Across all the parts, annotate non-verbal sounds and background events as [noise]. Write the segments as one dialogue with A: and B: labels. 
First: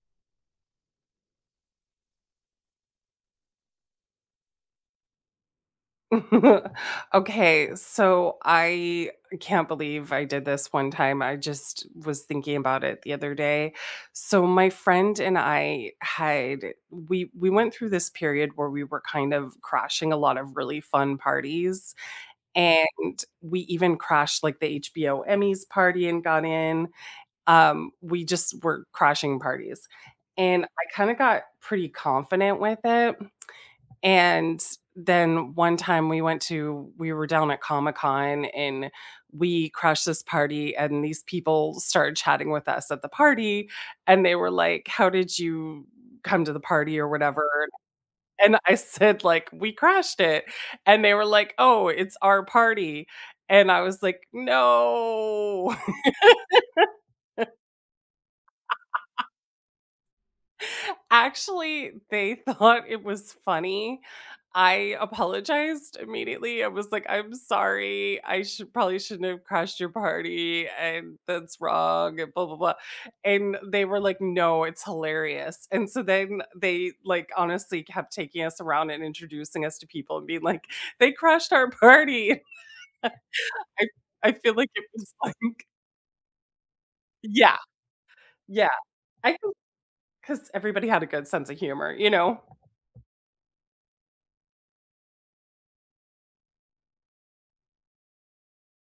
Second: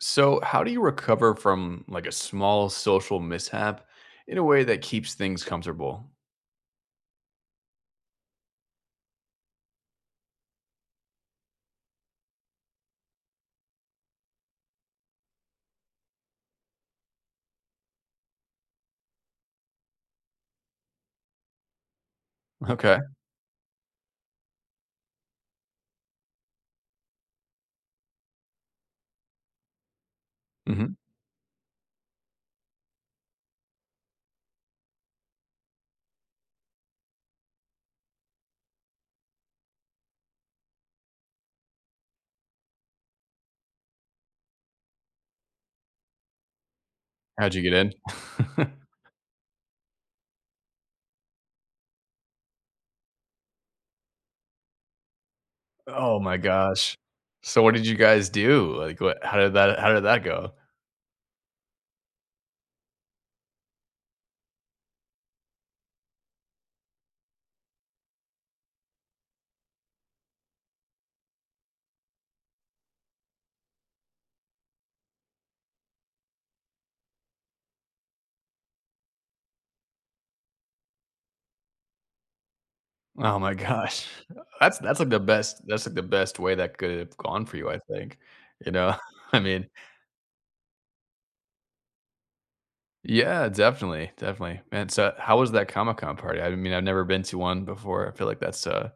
A: So, how do you recover from like a small social mishap in a way that keeps things comfortable?
B: [laughs] Okay, so I can't believe I did this one time. I just was thinking about it the other day. So my friend and I had we went through this period where we were kind of crashing a lot of really fun parties, and
A: Okay.
B: we even crashed like the HBO Emmys party and got in. We just were crashing parties. And I
A: hmm
B: kind of got pretty confident with it. And then one time we went to we were down at Comic-Con and we crashed this party, and these people started chatting with us at the party, and they were like, "How did you come to the party?" or whatever.
A: How'd you get in?
B: And
A: [laughs]
B: I said like, "We crashed it." And they were like, "Oh, it's our party." And I was like, "No."
A: Oh my gosh. So, what did you guys do? Like, what? How did that? How did that go?
B: Actually, they [laughs] thought it was funny. I apologized immediately. I was like, "I'm sorry. I should probably shouldn't have crashed your party and that's wrong and blah blah blah." And they were like, "No, it's hilarious." And so then they like honestly kept taking us around and introducing us to people and being like, "They crashed our party."
A: Oh my
B: [laughs] I
A: gosh.
B: I
A: [laughs]
B: feel like
A: That's
B: it
A: like
B: was
A: the
B: like
A: best. That's like the best way that could have gone
B: yeah,
A: for you, I think.
B: yeah.
A: You know.
B: I
A: [laughs] I
B: think
A: mean,
B: because everybody had a good sense of humor, you know?
A: yeah, definitely, definitely, man. So, how was that Comic Con party? I mean, I've never been to one before. I feel like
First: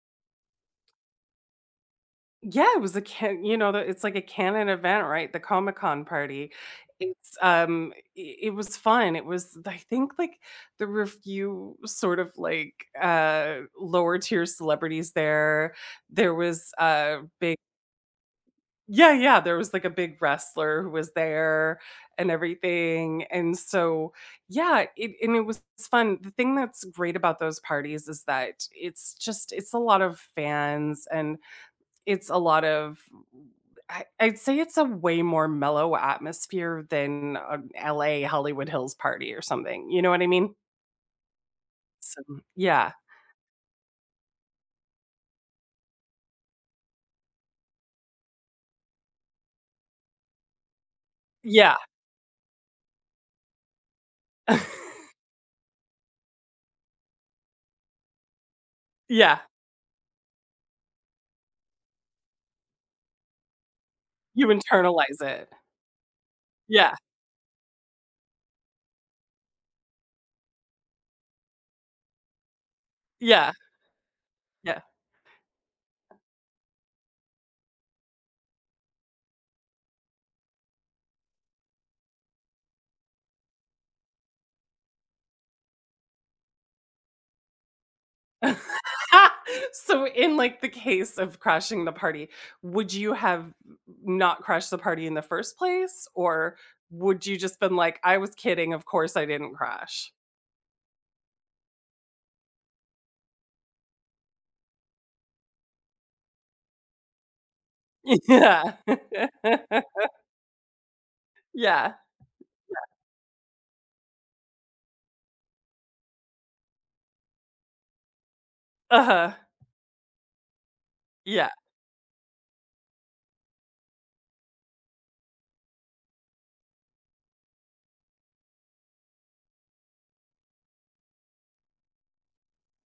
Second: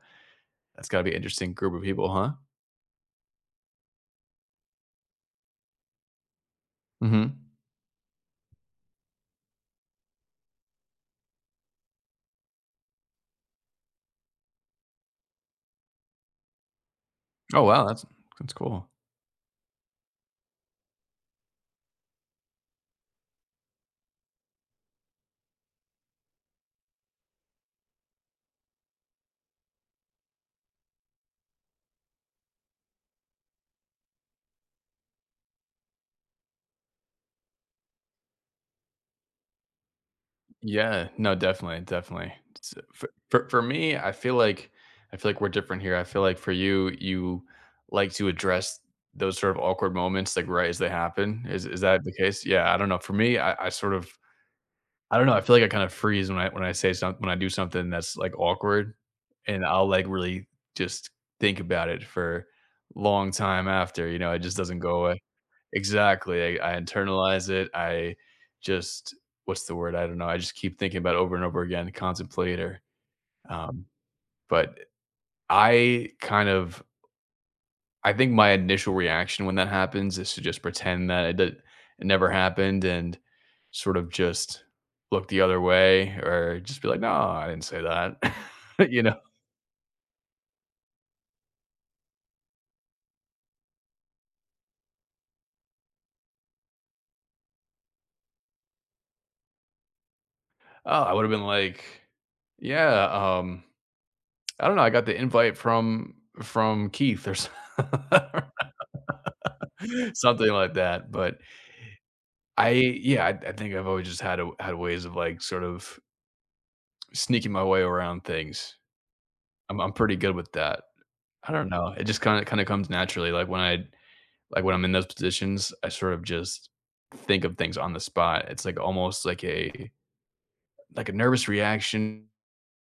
A: that's got to be an interesting group of people, huh?
B: Yeah, it was a can you know, the it's like a canon event, right? The Comic-Con party.
A: hmm
B: It's, I it was fun. It was I think, like, there were a few sort of, like, lower tier celebrities there. There was a big
A: Oh, wow. That's cool.
B: yeah, yeah, there was, like, a big wrestler who was there and everything, and so, yeah, it and it was fun. The thing that's great about those parties is that it's just it's a lot of fans, and it's a lot of I'd say it's a way more mellow atmosphere than an LA Hollywood Hills party or something, you know what I mean?
A: Yeah. No, definitely,
B: So
A: definitely. It's,
B: yeah.
A: for me, I feel like we're different here. I feel like for you, you like to address those sort of awkward moments, like, right as they happen. Is
B: Yeah.
A: that the case? Yeah, I don't know. For me, I sort of
B: [laughs]
A: I don't know, I feel like I kind of freeze when I say something when I do something that's, like, awkward,
B: Yeah.
A: and I'll, like, really just think about it for long time after, you know, it
B: You
A: just doesn't go
B: internalize
A: away.
B: it.
A: Exactly. I
B: Yeah.
A: internalize it. I just what's the word? I don't know. I just keep thinking about it over and over again, contemplate or,
B: Yeah.
A: um, but
B: Yeah.
A: I kind of I think my initial reaction when that happens is to just pretend that it never happened and sort of just look the other way or just be like, "No, I didn't say that." [laughs]
B: [laughs]
A: You know?
B: So, in, like, the case of crashing the party, would you have not crashed the party in the first place, or would you just been like, "I was kidding, of course I didn't crash?"
A: Oh, I would've been like, "Yeah, um, I don't know. I got the invite from Keith or so."
B: [laughs]
A: [laughs]
B: Yeah. [laughs]
A: [laughs] Something like that, but
B: Yeah.
A: I I think I've always just had ways of, like, sort of sneaking my way around things.
B: Uh-huh.
A: I'm pretty good with that.
B: Yeah.
A: I don't know, it just kinda comes naturally, like, when I like, when I'm in those positions, I sort of just think of things on the spot. It's, like, almost like a nervous reaction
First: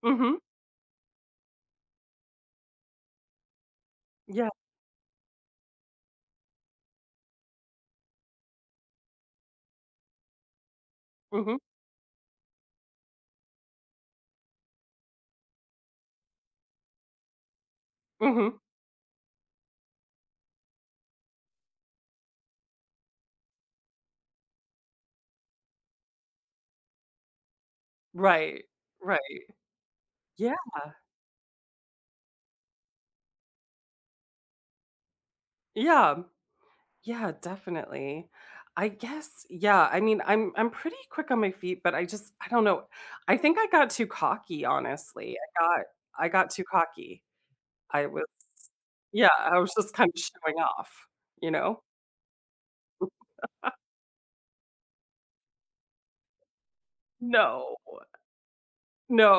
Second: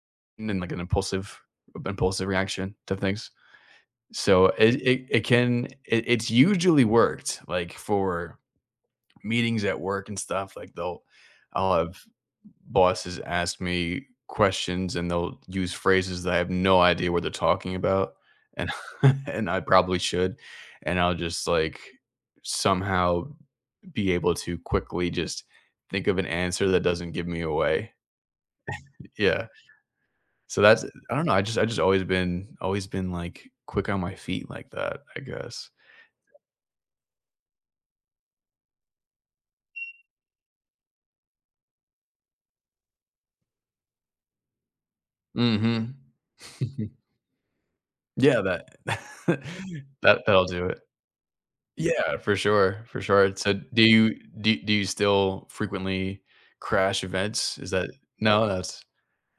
B: Mhm.
A: and, like, an impulsive reaction to things. So,
B: Yeah.
A: it can it it's usually worked, like, for meetings at work and stuff, like they'll
B: Mhm.
A: I'll have bosses ask me questions and they'll use phrases that I have no idea what they're talking about
B: Mhm.
A: and [laughs] and I probably should. And I'll just like somehow be able to quickly just think of an answer that doesn't give me away.
B: Right. Right.
A: Yeah.
B: Yeah.
A: So that's I don't know. I just always been like quick on my feet like that, I guess.
B: Yeah. Yeah, definitely. I guess yeah, I mean, I'm pretty quick on my feet, but I just I don't know. I think I got too cocky, honestly.
A: hmm
B: I got too
A: [laughs]
B: cocky. I was
A: Yeah, that
B: yeah,
A: [laughs]
B: I was just kind of
A: that'll
B: showing
A: do it.
B: off, you know?
A: Yeah, for sure, for sure. So do you still frequently crash events? Is
B: No.
A: that no, that's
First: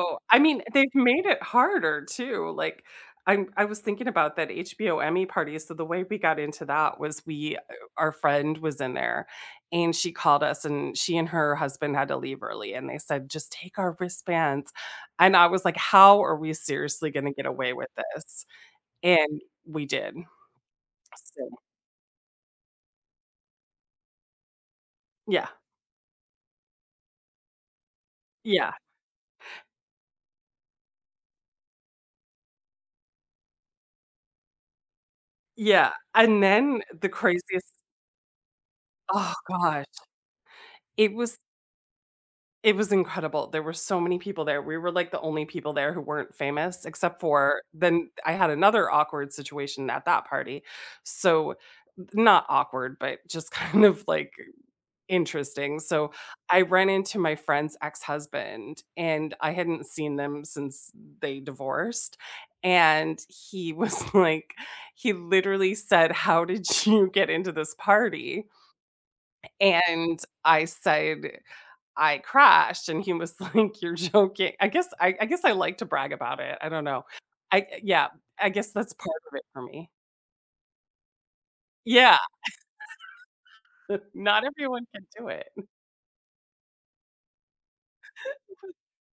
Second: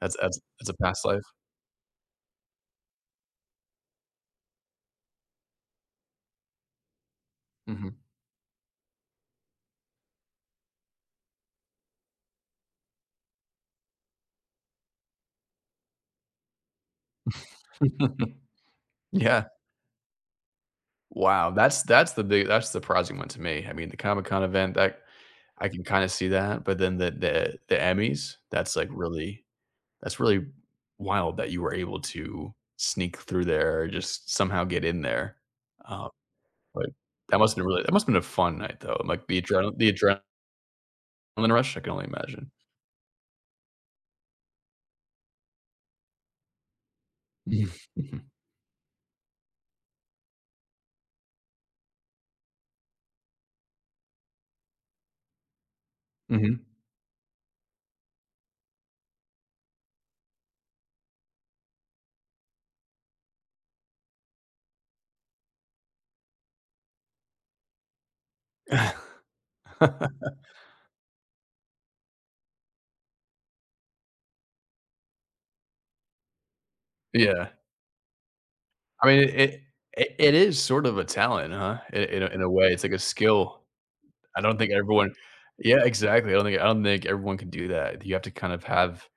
A: that's
B: I
A: that's
B: mean,
A: a
B: they've
A: past life.
B: made it harder too, like, I was thinking about that HBO Emmy party, so the way we got into that was we
A: Mhm.
B: our friend was in there, and she called us, and she and her husband had to leave early, and they said, "Just take our wristbands," and I was like, "How are we seriously gonna get away with
A: [laughs]
B: this?" And
A: Yeah.
B: we did.
A: Wow,
B: So
A: that's the big that's the surprising one to me. I mean, the Comic-Con event, that
B: yeah,
A: I can kinda see that, but then the Emmys,
B: yeah,
A: that's, like, really that's really wild that you were able to sneak through there or just somehow get in there.
B: yeah,
A: Um,
B: and then
A: but
B: the
A: that must've
B: craziest
A: really that must been a fun night, though, like,
B: oh
A: the adrenal
B: gosh,
A: the adre
B: it was
A: adrenaline rush, I can only imagine.
B: it was incredible. There were so many people there. We were, like, the only people there who weren't famous, except for then
A: Mhm.
B: I had another awkward situation at that party. So, not awkward, but just [laughs] kind of, like, interesting. So,
A: Mhm.
B: I ran into my friend's ex-husband, and I hadn't seen them since they divorced, and he was [laughs] like he literally said, "How did you get into this party?" And
A: [laughs]
B: I said I crashed," and he was [laughs] like, "You're joking." I guess I like to brag about it, I don't know.
A: Yeah.
B: I yeah, I guess that's
A: I
B: part
A: mean,
B: of it
A: it
B: for me.
A: it it is sort of a talent, huh? I
B: Yeah,
A: in a way, it's like a skill.
B: [laughs]
A: I
B: not
A: don't think
B: everyone can
A: everyone
B: do it.
A: Yeah, exactly. I don't think everyone can do that. You have to kind of have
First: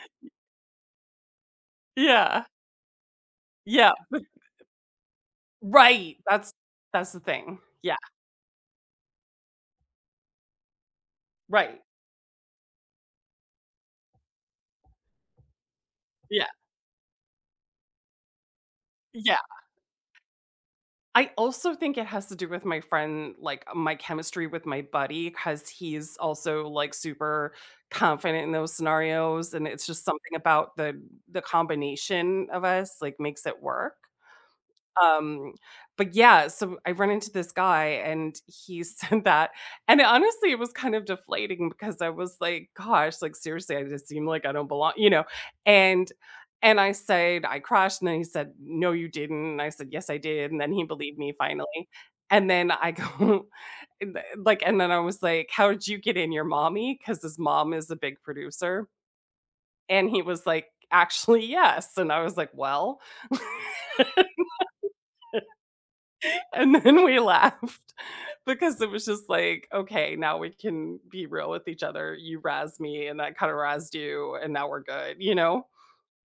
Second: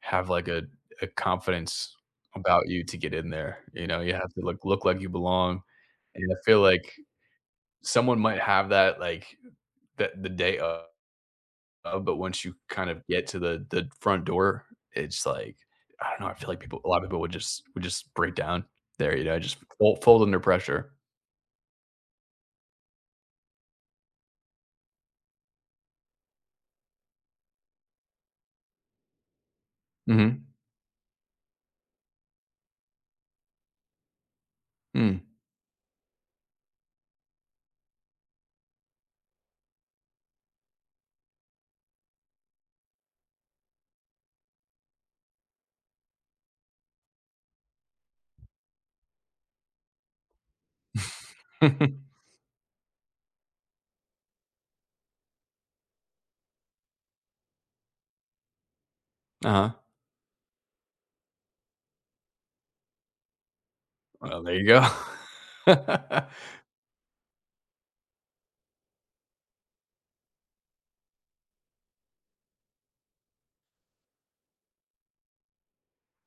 A: like, a confidence
B: Yeah,
A: about you to get in there, you
B: yeah,
A: know? You have to look like you belong,
B: right,
A: and I feel like
B: that's the thing. Yeah,
A: someone might have that, like, that the day of
B: right,
A: But once you kind of get to the front door, it's like, I don't know, I
B: yeah,
A: feel like people a lot of people would just break down there, you
B: yeah.
A: know, just fold under pressure.
B: I also think it has to do with my friend, like, my chemistry with my buddy, because he's also, like, super confident in those scenarios, and it's just something
A: Mhm.
B: about the combination of us, like, makes it work.
A: Mm.
B: Um, but yeah, so I run into this guy and he [laughs] said that. And honestly, it was kind of deflating because I was like, gosh, like seriously, I just seem like I don't belong, you know. And and I said, I crashed, and then he said, No, you didn't. And I said, Yes, I did. And then he believed me finally.
A: [laughs]
B: And then I go [laughs] and like, and then I was like, How did you get in your mommy? Because his mom is a big producer.
A: Uh-huh.
B: And he was like, Actually, yes. And I was like, Well, [laughs]
A: Well, there you go. [laughs]
B: and then we [laughs] laughed because it was just like, okay, now we can be real with each other. You razzed me and that kind of razzed you and now we're good, you know?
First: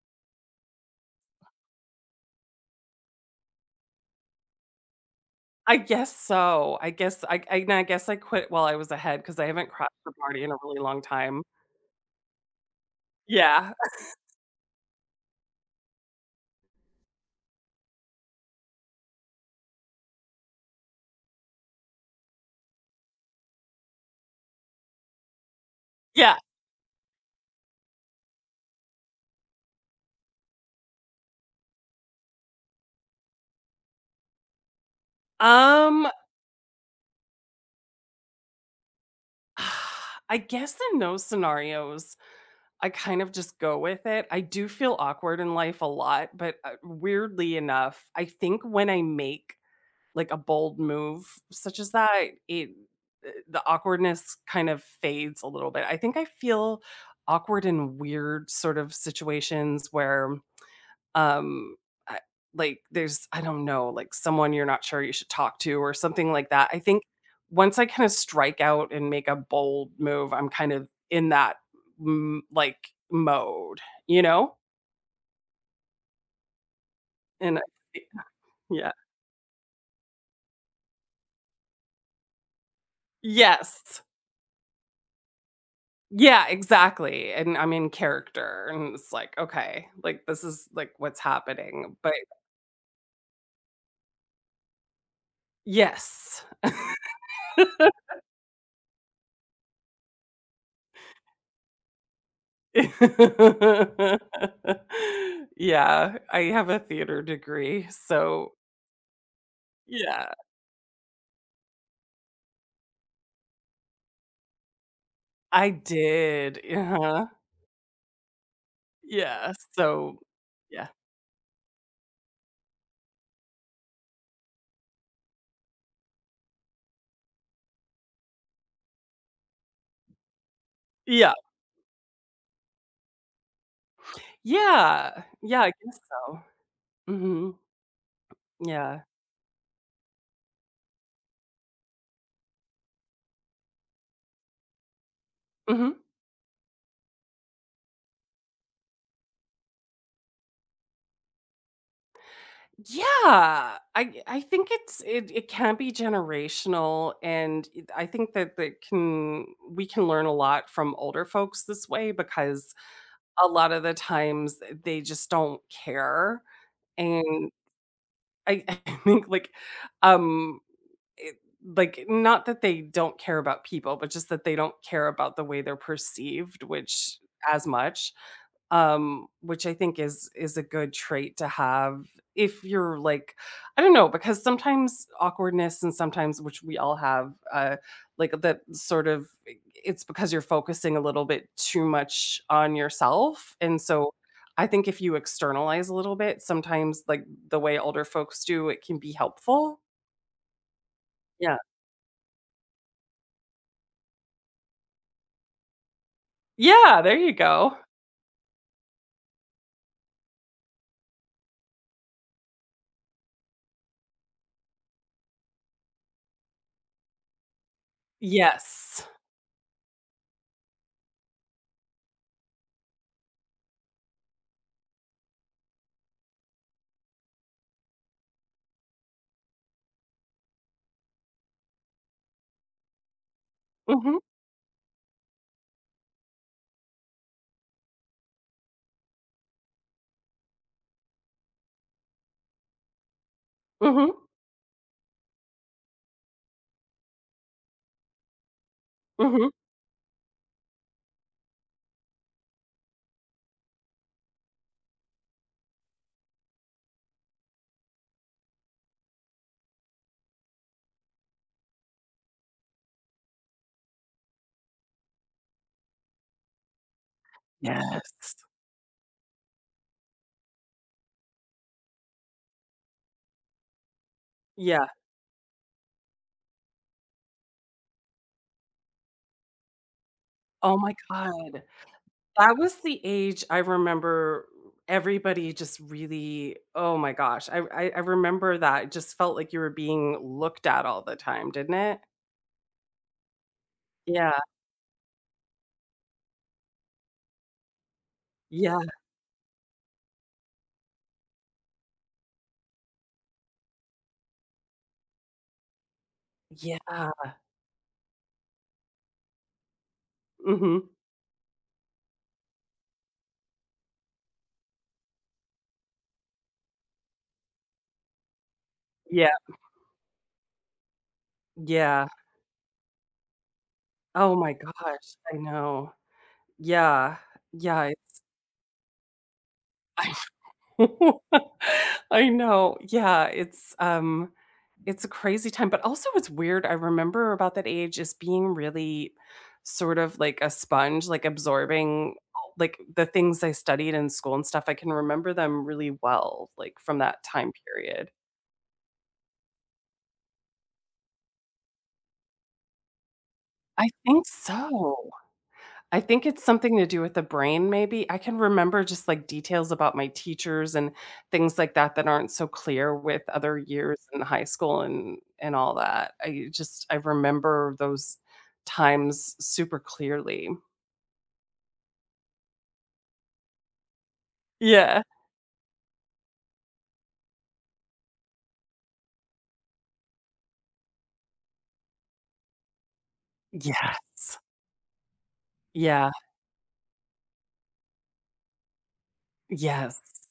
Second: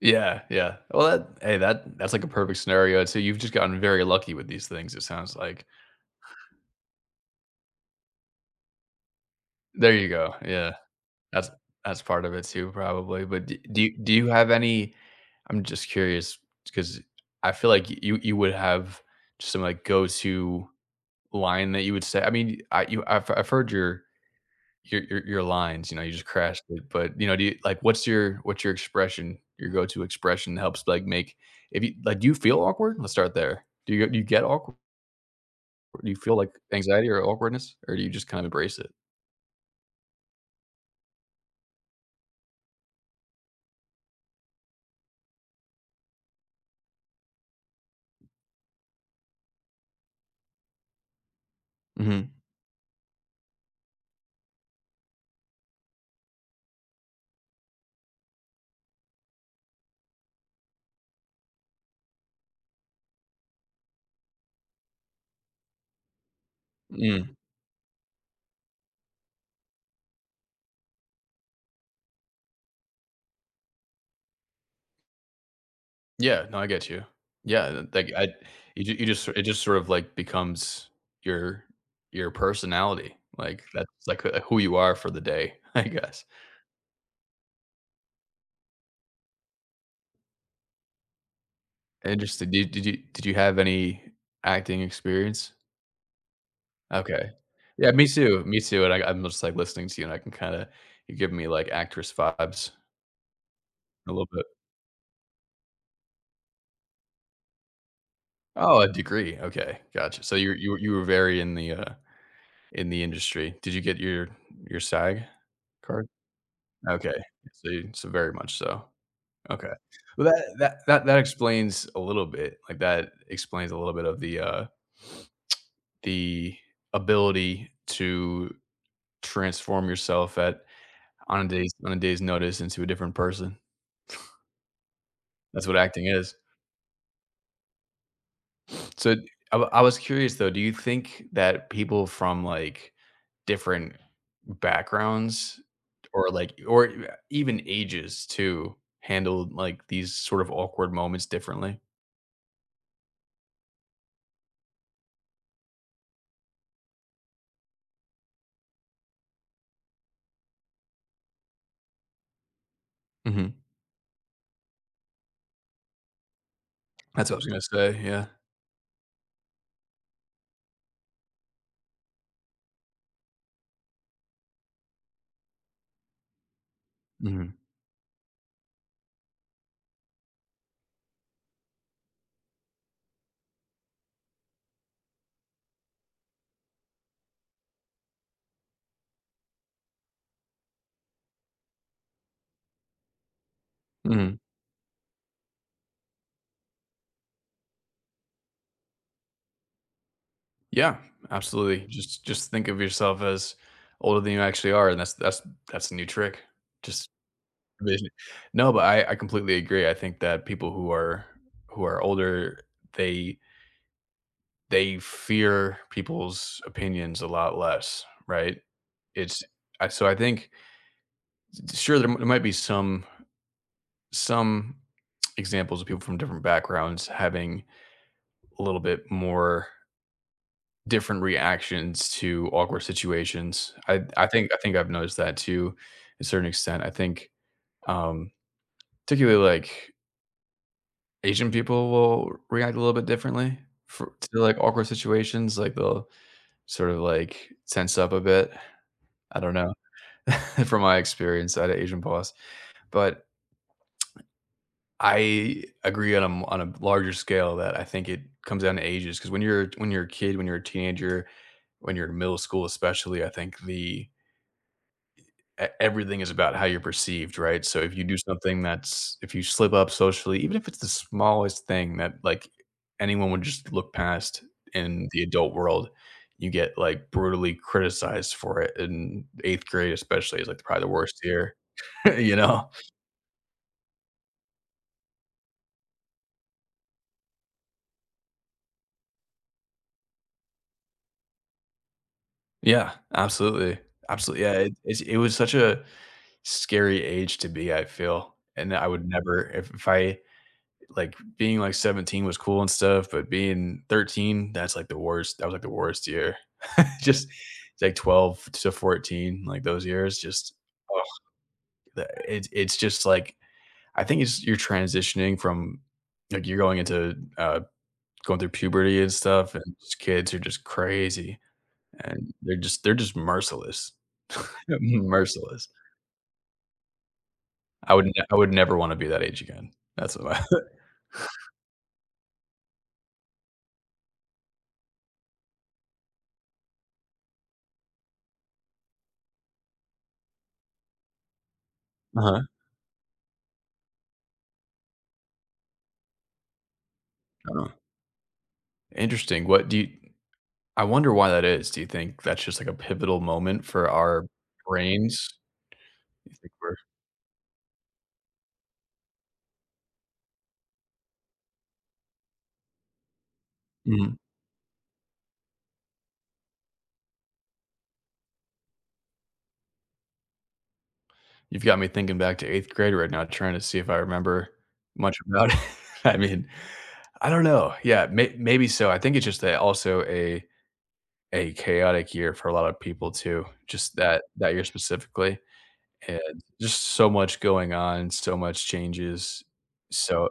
A: Yeah, yeah. Well, that hey, that's like a perfect scenario, so you've just gotten very lucky with these things, it sounds like.
B: I guess so. I guess I quit while I was ahead because I haven't crashed
A: There you
B: the
A: go,
B: party in a
A: yeah.
B: really long time.
A: That's part of it too, probably, but d
B: Yeah.
A: do you have any I'm just curious because I feel like you would have just some, like, go-to line that you would say I mean, I've heard your your lines, you know, you just
B: Yeah.
A: crashed it, but, you know, do you like, what's your expression, your go-to expression that helps, like, make if you like, do you feel awkward? Let's start there. Do you get awkward?
B: Um
A: Do you feel, like, anxiety or awkwardness, or do you just kind of embrace it?
B: [sighs] I guess in those scenarios, I kind of just go with it. I do feel awkward in life a lot, but weirdly enough, I think when I make like a bold move such as that,
A: Mhm.
B: it the awkwardness kind of fades a little bit. I think I feel awkward in weird sort of situations where, um, I like there's I don't know, like someone you're not sure you should talk to or something like that. I think
A: Mm.
B: once I kind of strike out and make a bold move, I'm kind of in that m like mode, you know?
A: Yeah, no, I get you.
B: And I
A: Yeah, th like, I you
B: yeah.
A: ju you just it just sort of, like, becomes your personality, like, that's,
B: Yes.
A: like, who you are for the day, [laughs] I guess.
B: Yeah, exactly, and I'm in character, and it's like, "Okay, like, this is, like, what's happening," but
A: Interesting. Did you have any acting experience?
B: yes.
A: Okay. Yeah, me too, and I'm just, like, listening to you, and I can kinda you give me, like, actress vibes a little bit.
B: [laughs] Yeah, I have a theater degree, so
A: Oh, a degree, okay, gotcha.
B: yeah,
A: So you were very in the industry. Did you get your SAG
B: I
A: card?
B: did,
A: Okay.
B: uh-huh,
A: So you so very much so.
B: yeah,
A: Okay.
B: so
A: Well, that that
B: yeah,
A: that that explains a little bit. Like, that explains a little bit of the ability to transform yourself at
B: yeah,
A: on a day's notice into a different person.
B: yeah, yeah, I
A: That's what
B: guess
A: acting is.
B: so, mhm, yeah,
A: So, I w- I was curious, though, do you think that people from, like, different backgrounds
B: mhm.
A: or, like or e even ages too handle, like, these sort of awkward moments differently?
B: Yeah, I think it it can be generational, and it- I think that that can we can learn a lot from older folks this way because a
A: Mhm.
B: lot of the times they just don't care,
A: That's what I
B: and
A: was gonna say, yeah.
B: I, [laughs] I think like um it, like not that they don't care about people, but just that they don't care about the way they're perceived, which
A: Mhm.
B: as much which I think is a good trait to have if you're like, I don't know, because sometimes awkwardness and sometimes which we all have, like that sort of it's because you're focusing a little bit too much on yourself, and so
A: Mhm.
B: I think if you externalize a little bit, sometimes like the way older folks do, it can be helpful.
A: Yeah,
B: Yeah,
A: absolutely. Just think of yourself as older than you actually are, and that's a new trick.
B: yeah,
A: Just
B: there you go.
A: envision No, but I completely agree. I think that people who are older, they they fear people's opinions a lot less, right?
B: Yes.
A: It's I so I think sure, there m- there might be some some examples of people from different backgrounds having a little bit more different reactions to awkward situations. I
B: Mhm.
A: I think I think I've noticed that to a certain extent. I think, um, particularly, like, Asian people will react a little bit differently for
B: Mhm.
A: to, like, awkward situations, like, they'll sort of, like, tense up a bit. I
B: Mhm.
A: don't know, [laughs] from my experience, I had an Asian boss, but I agree on a m on a larger scale that I think it comes down to ages. Because when you're a kid, when you're a teenager, when you're in middle school especially, I think the E everything is about how you're perceived, right? So if you
B: Yes.
A: do something that's if you slip up socially, even if it's the smallest thing that, like, anyone would just look past
B: Yeah.
A: in the adult world, you get, like, brutally criticized for it in 8th grade especially is, like,
B: Oh
A: probably the
B: my
A: worst year,
B: god.
A: [laughs] you
B: That
A: know?
B: was the age I remember everybody just really oh my gosh, I remember that, it just felt like you were being looked at all the time, didn't it?
A: Yeah, absolutely.
B: Yeah,
A: Absolutely, yeah, it's it was such a scary age to be, I feel, and
B: yeah,
A: I would never if if I like being like 17 was cool and stuff, but being 13, that's like the worst. That was like the worst year. [laughs]
B: yeah,
A: just like 12 to 14, like those years, just
B: mhm,
A: oh, it's just like I think it's you're transitioning from like you're going into going through puberty and
B: yeah,
A: stuff, and just kids are just crazy
B: yeah.
A: and they're just merciless.
B: Oh my
A: [laughs]
B: gosh, I
A: Merciless.
B: know. Yeah, yeah,
A: I would never want to be that age again.
B: I
A: That's what I [laughs]
B: [laughs] I know, yeah, it's, it's a crazy time, but also what's weird I remember about that age is being really sort of like a sponge, like absorbing
A: uh-huh.
B: all like, the things I studied in school and stuff, I can remember them really well, like, from that time
A: uh
B: period.
A: Interesting. What do you I wonder why that is. Do you think that's just, like, a pivotal moment
B: I
A: for
B: think
A: our
B: so.
A: brains?
B: I think
A: You
B: it's
A: think we're
B: something to do with the brain maybe. I can remember just, like, details about my teachers and things like that that aren't so clear with other years
A: Mhm.
B: in high school and all that. I just I remember those times super clearly.
A: You've got me thinking back to 8th grade right now, trying to see if I remember
B: Yeah.
A: much about it. [laughs] I mean, I don't know. Yeah, may maybe so. I think it's just that also a chaotic year for a lot of people too, just that
B: Yes.
A: that year specifically,
B: Yeah.
A: and just so much going on, so much changes.
B: Yes.
A: So,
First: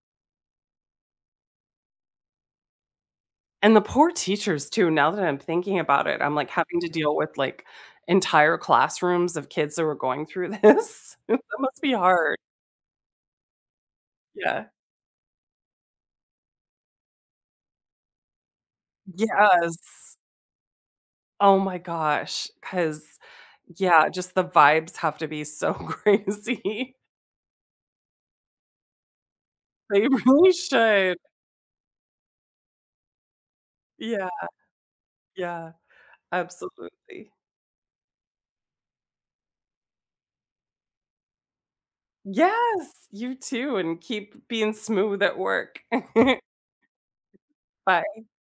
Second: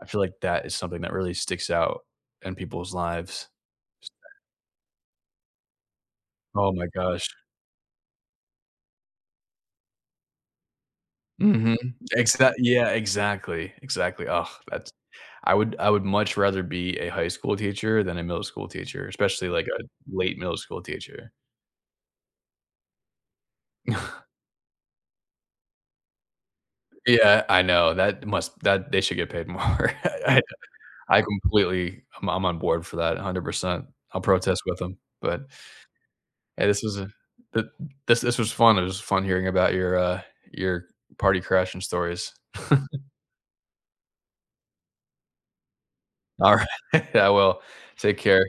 A: I feel like that is something that really sticks out in people's lives.
B: And the poor teachers too, now that I'm thinking about it, I'm, like,
A: Oh
B: having
A: my
B: to deal
A: gosh.
B: with, like, entire classrooms of kids that were going through this. [laughs] That
A: Mhm.
B: must be hard.
A: Exactly. Yeah, exactly, exactly. Oh,
B: Yeah.
A: that's I would much rather be a high school teacher than a middle school teacher, especially like
B: Yes.
A: a late middle school teacher.
B: Oh my gosh. Because yeah, just
A: [laughs]
B: the vibes have to be so [laughs] crazy.
A: Yeah, I know, that must that they should get paid more. [laughs]
B: They
A: I
B: really should.
A: I completely I'm on board for that 100%. I'll
B: Yeah,
A: protest with them, but,
B: yeah,
A: hey,
B: absolutely.
A: th this this was fun. It was fun hearing about your party crashing stories.
B: Yes, you too, and keep being smooth at work. [laughs]
A: Alright, [laughs] I will. Take
B: Bye.
A: care.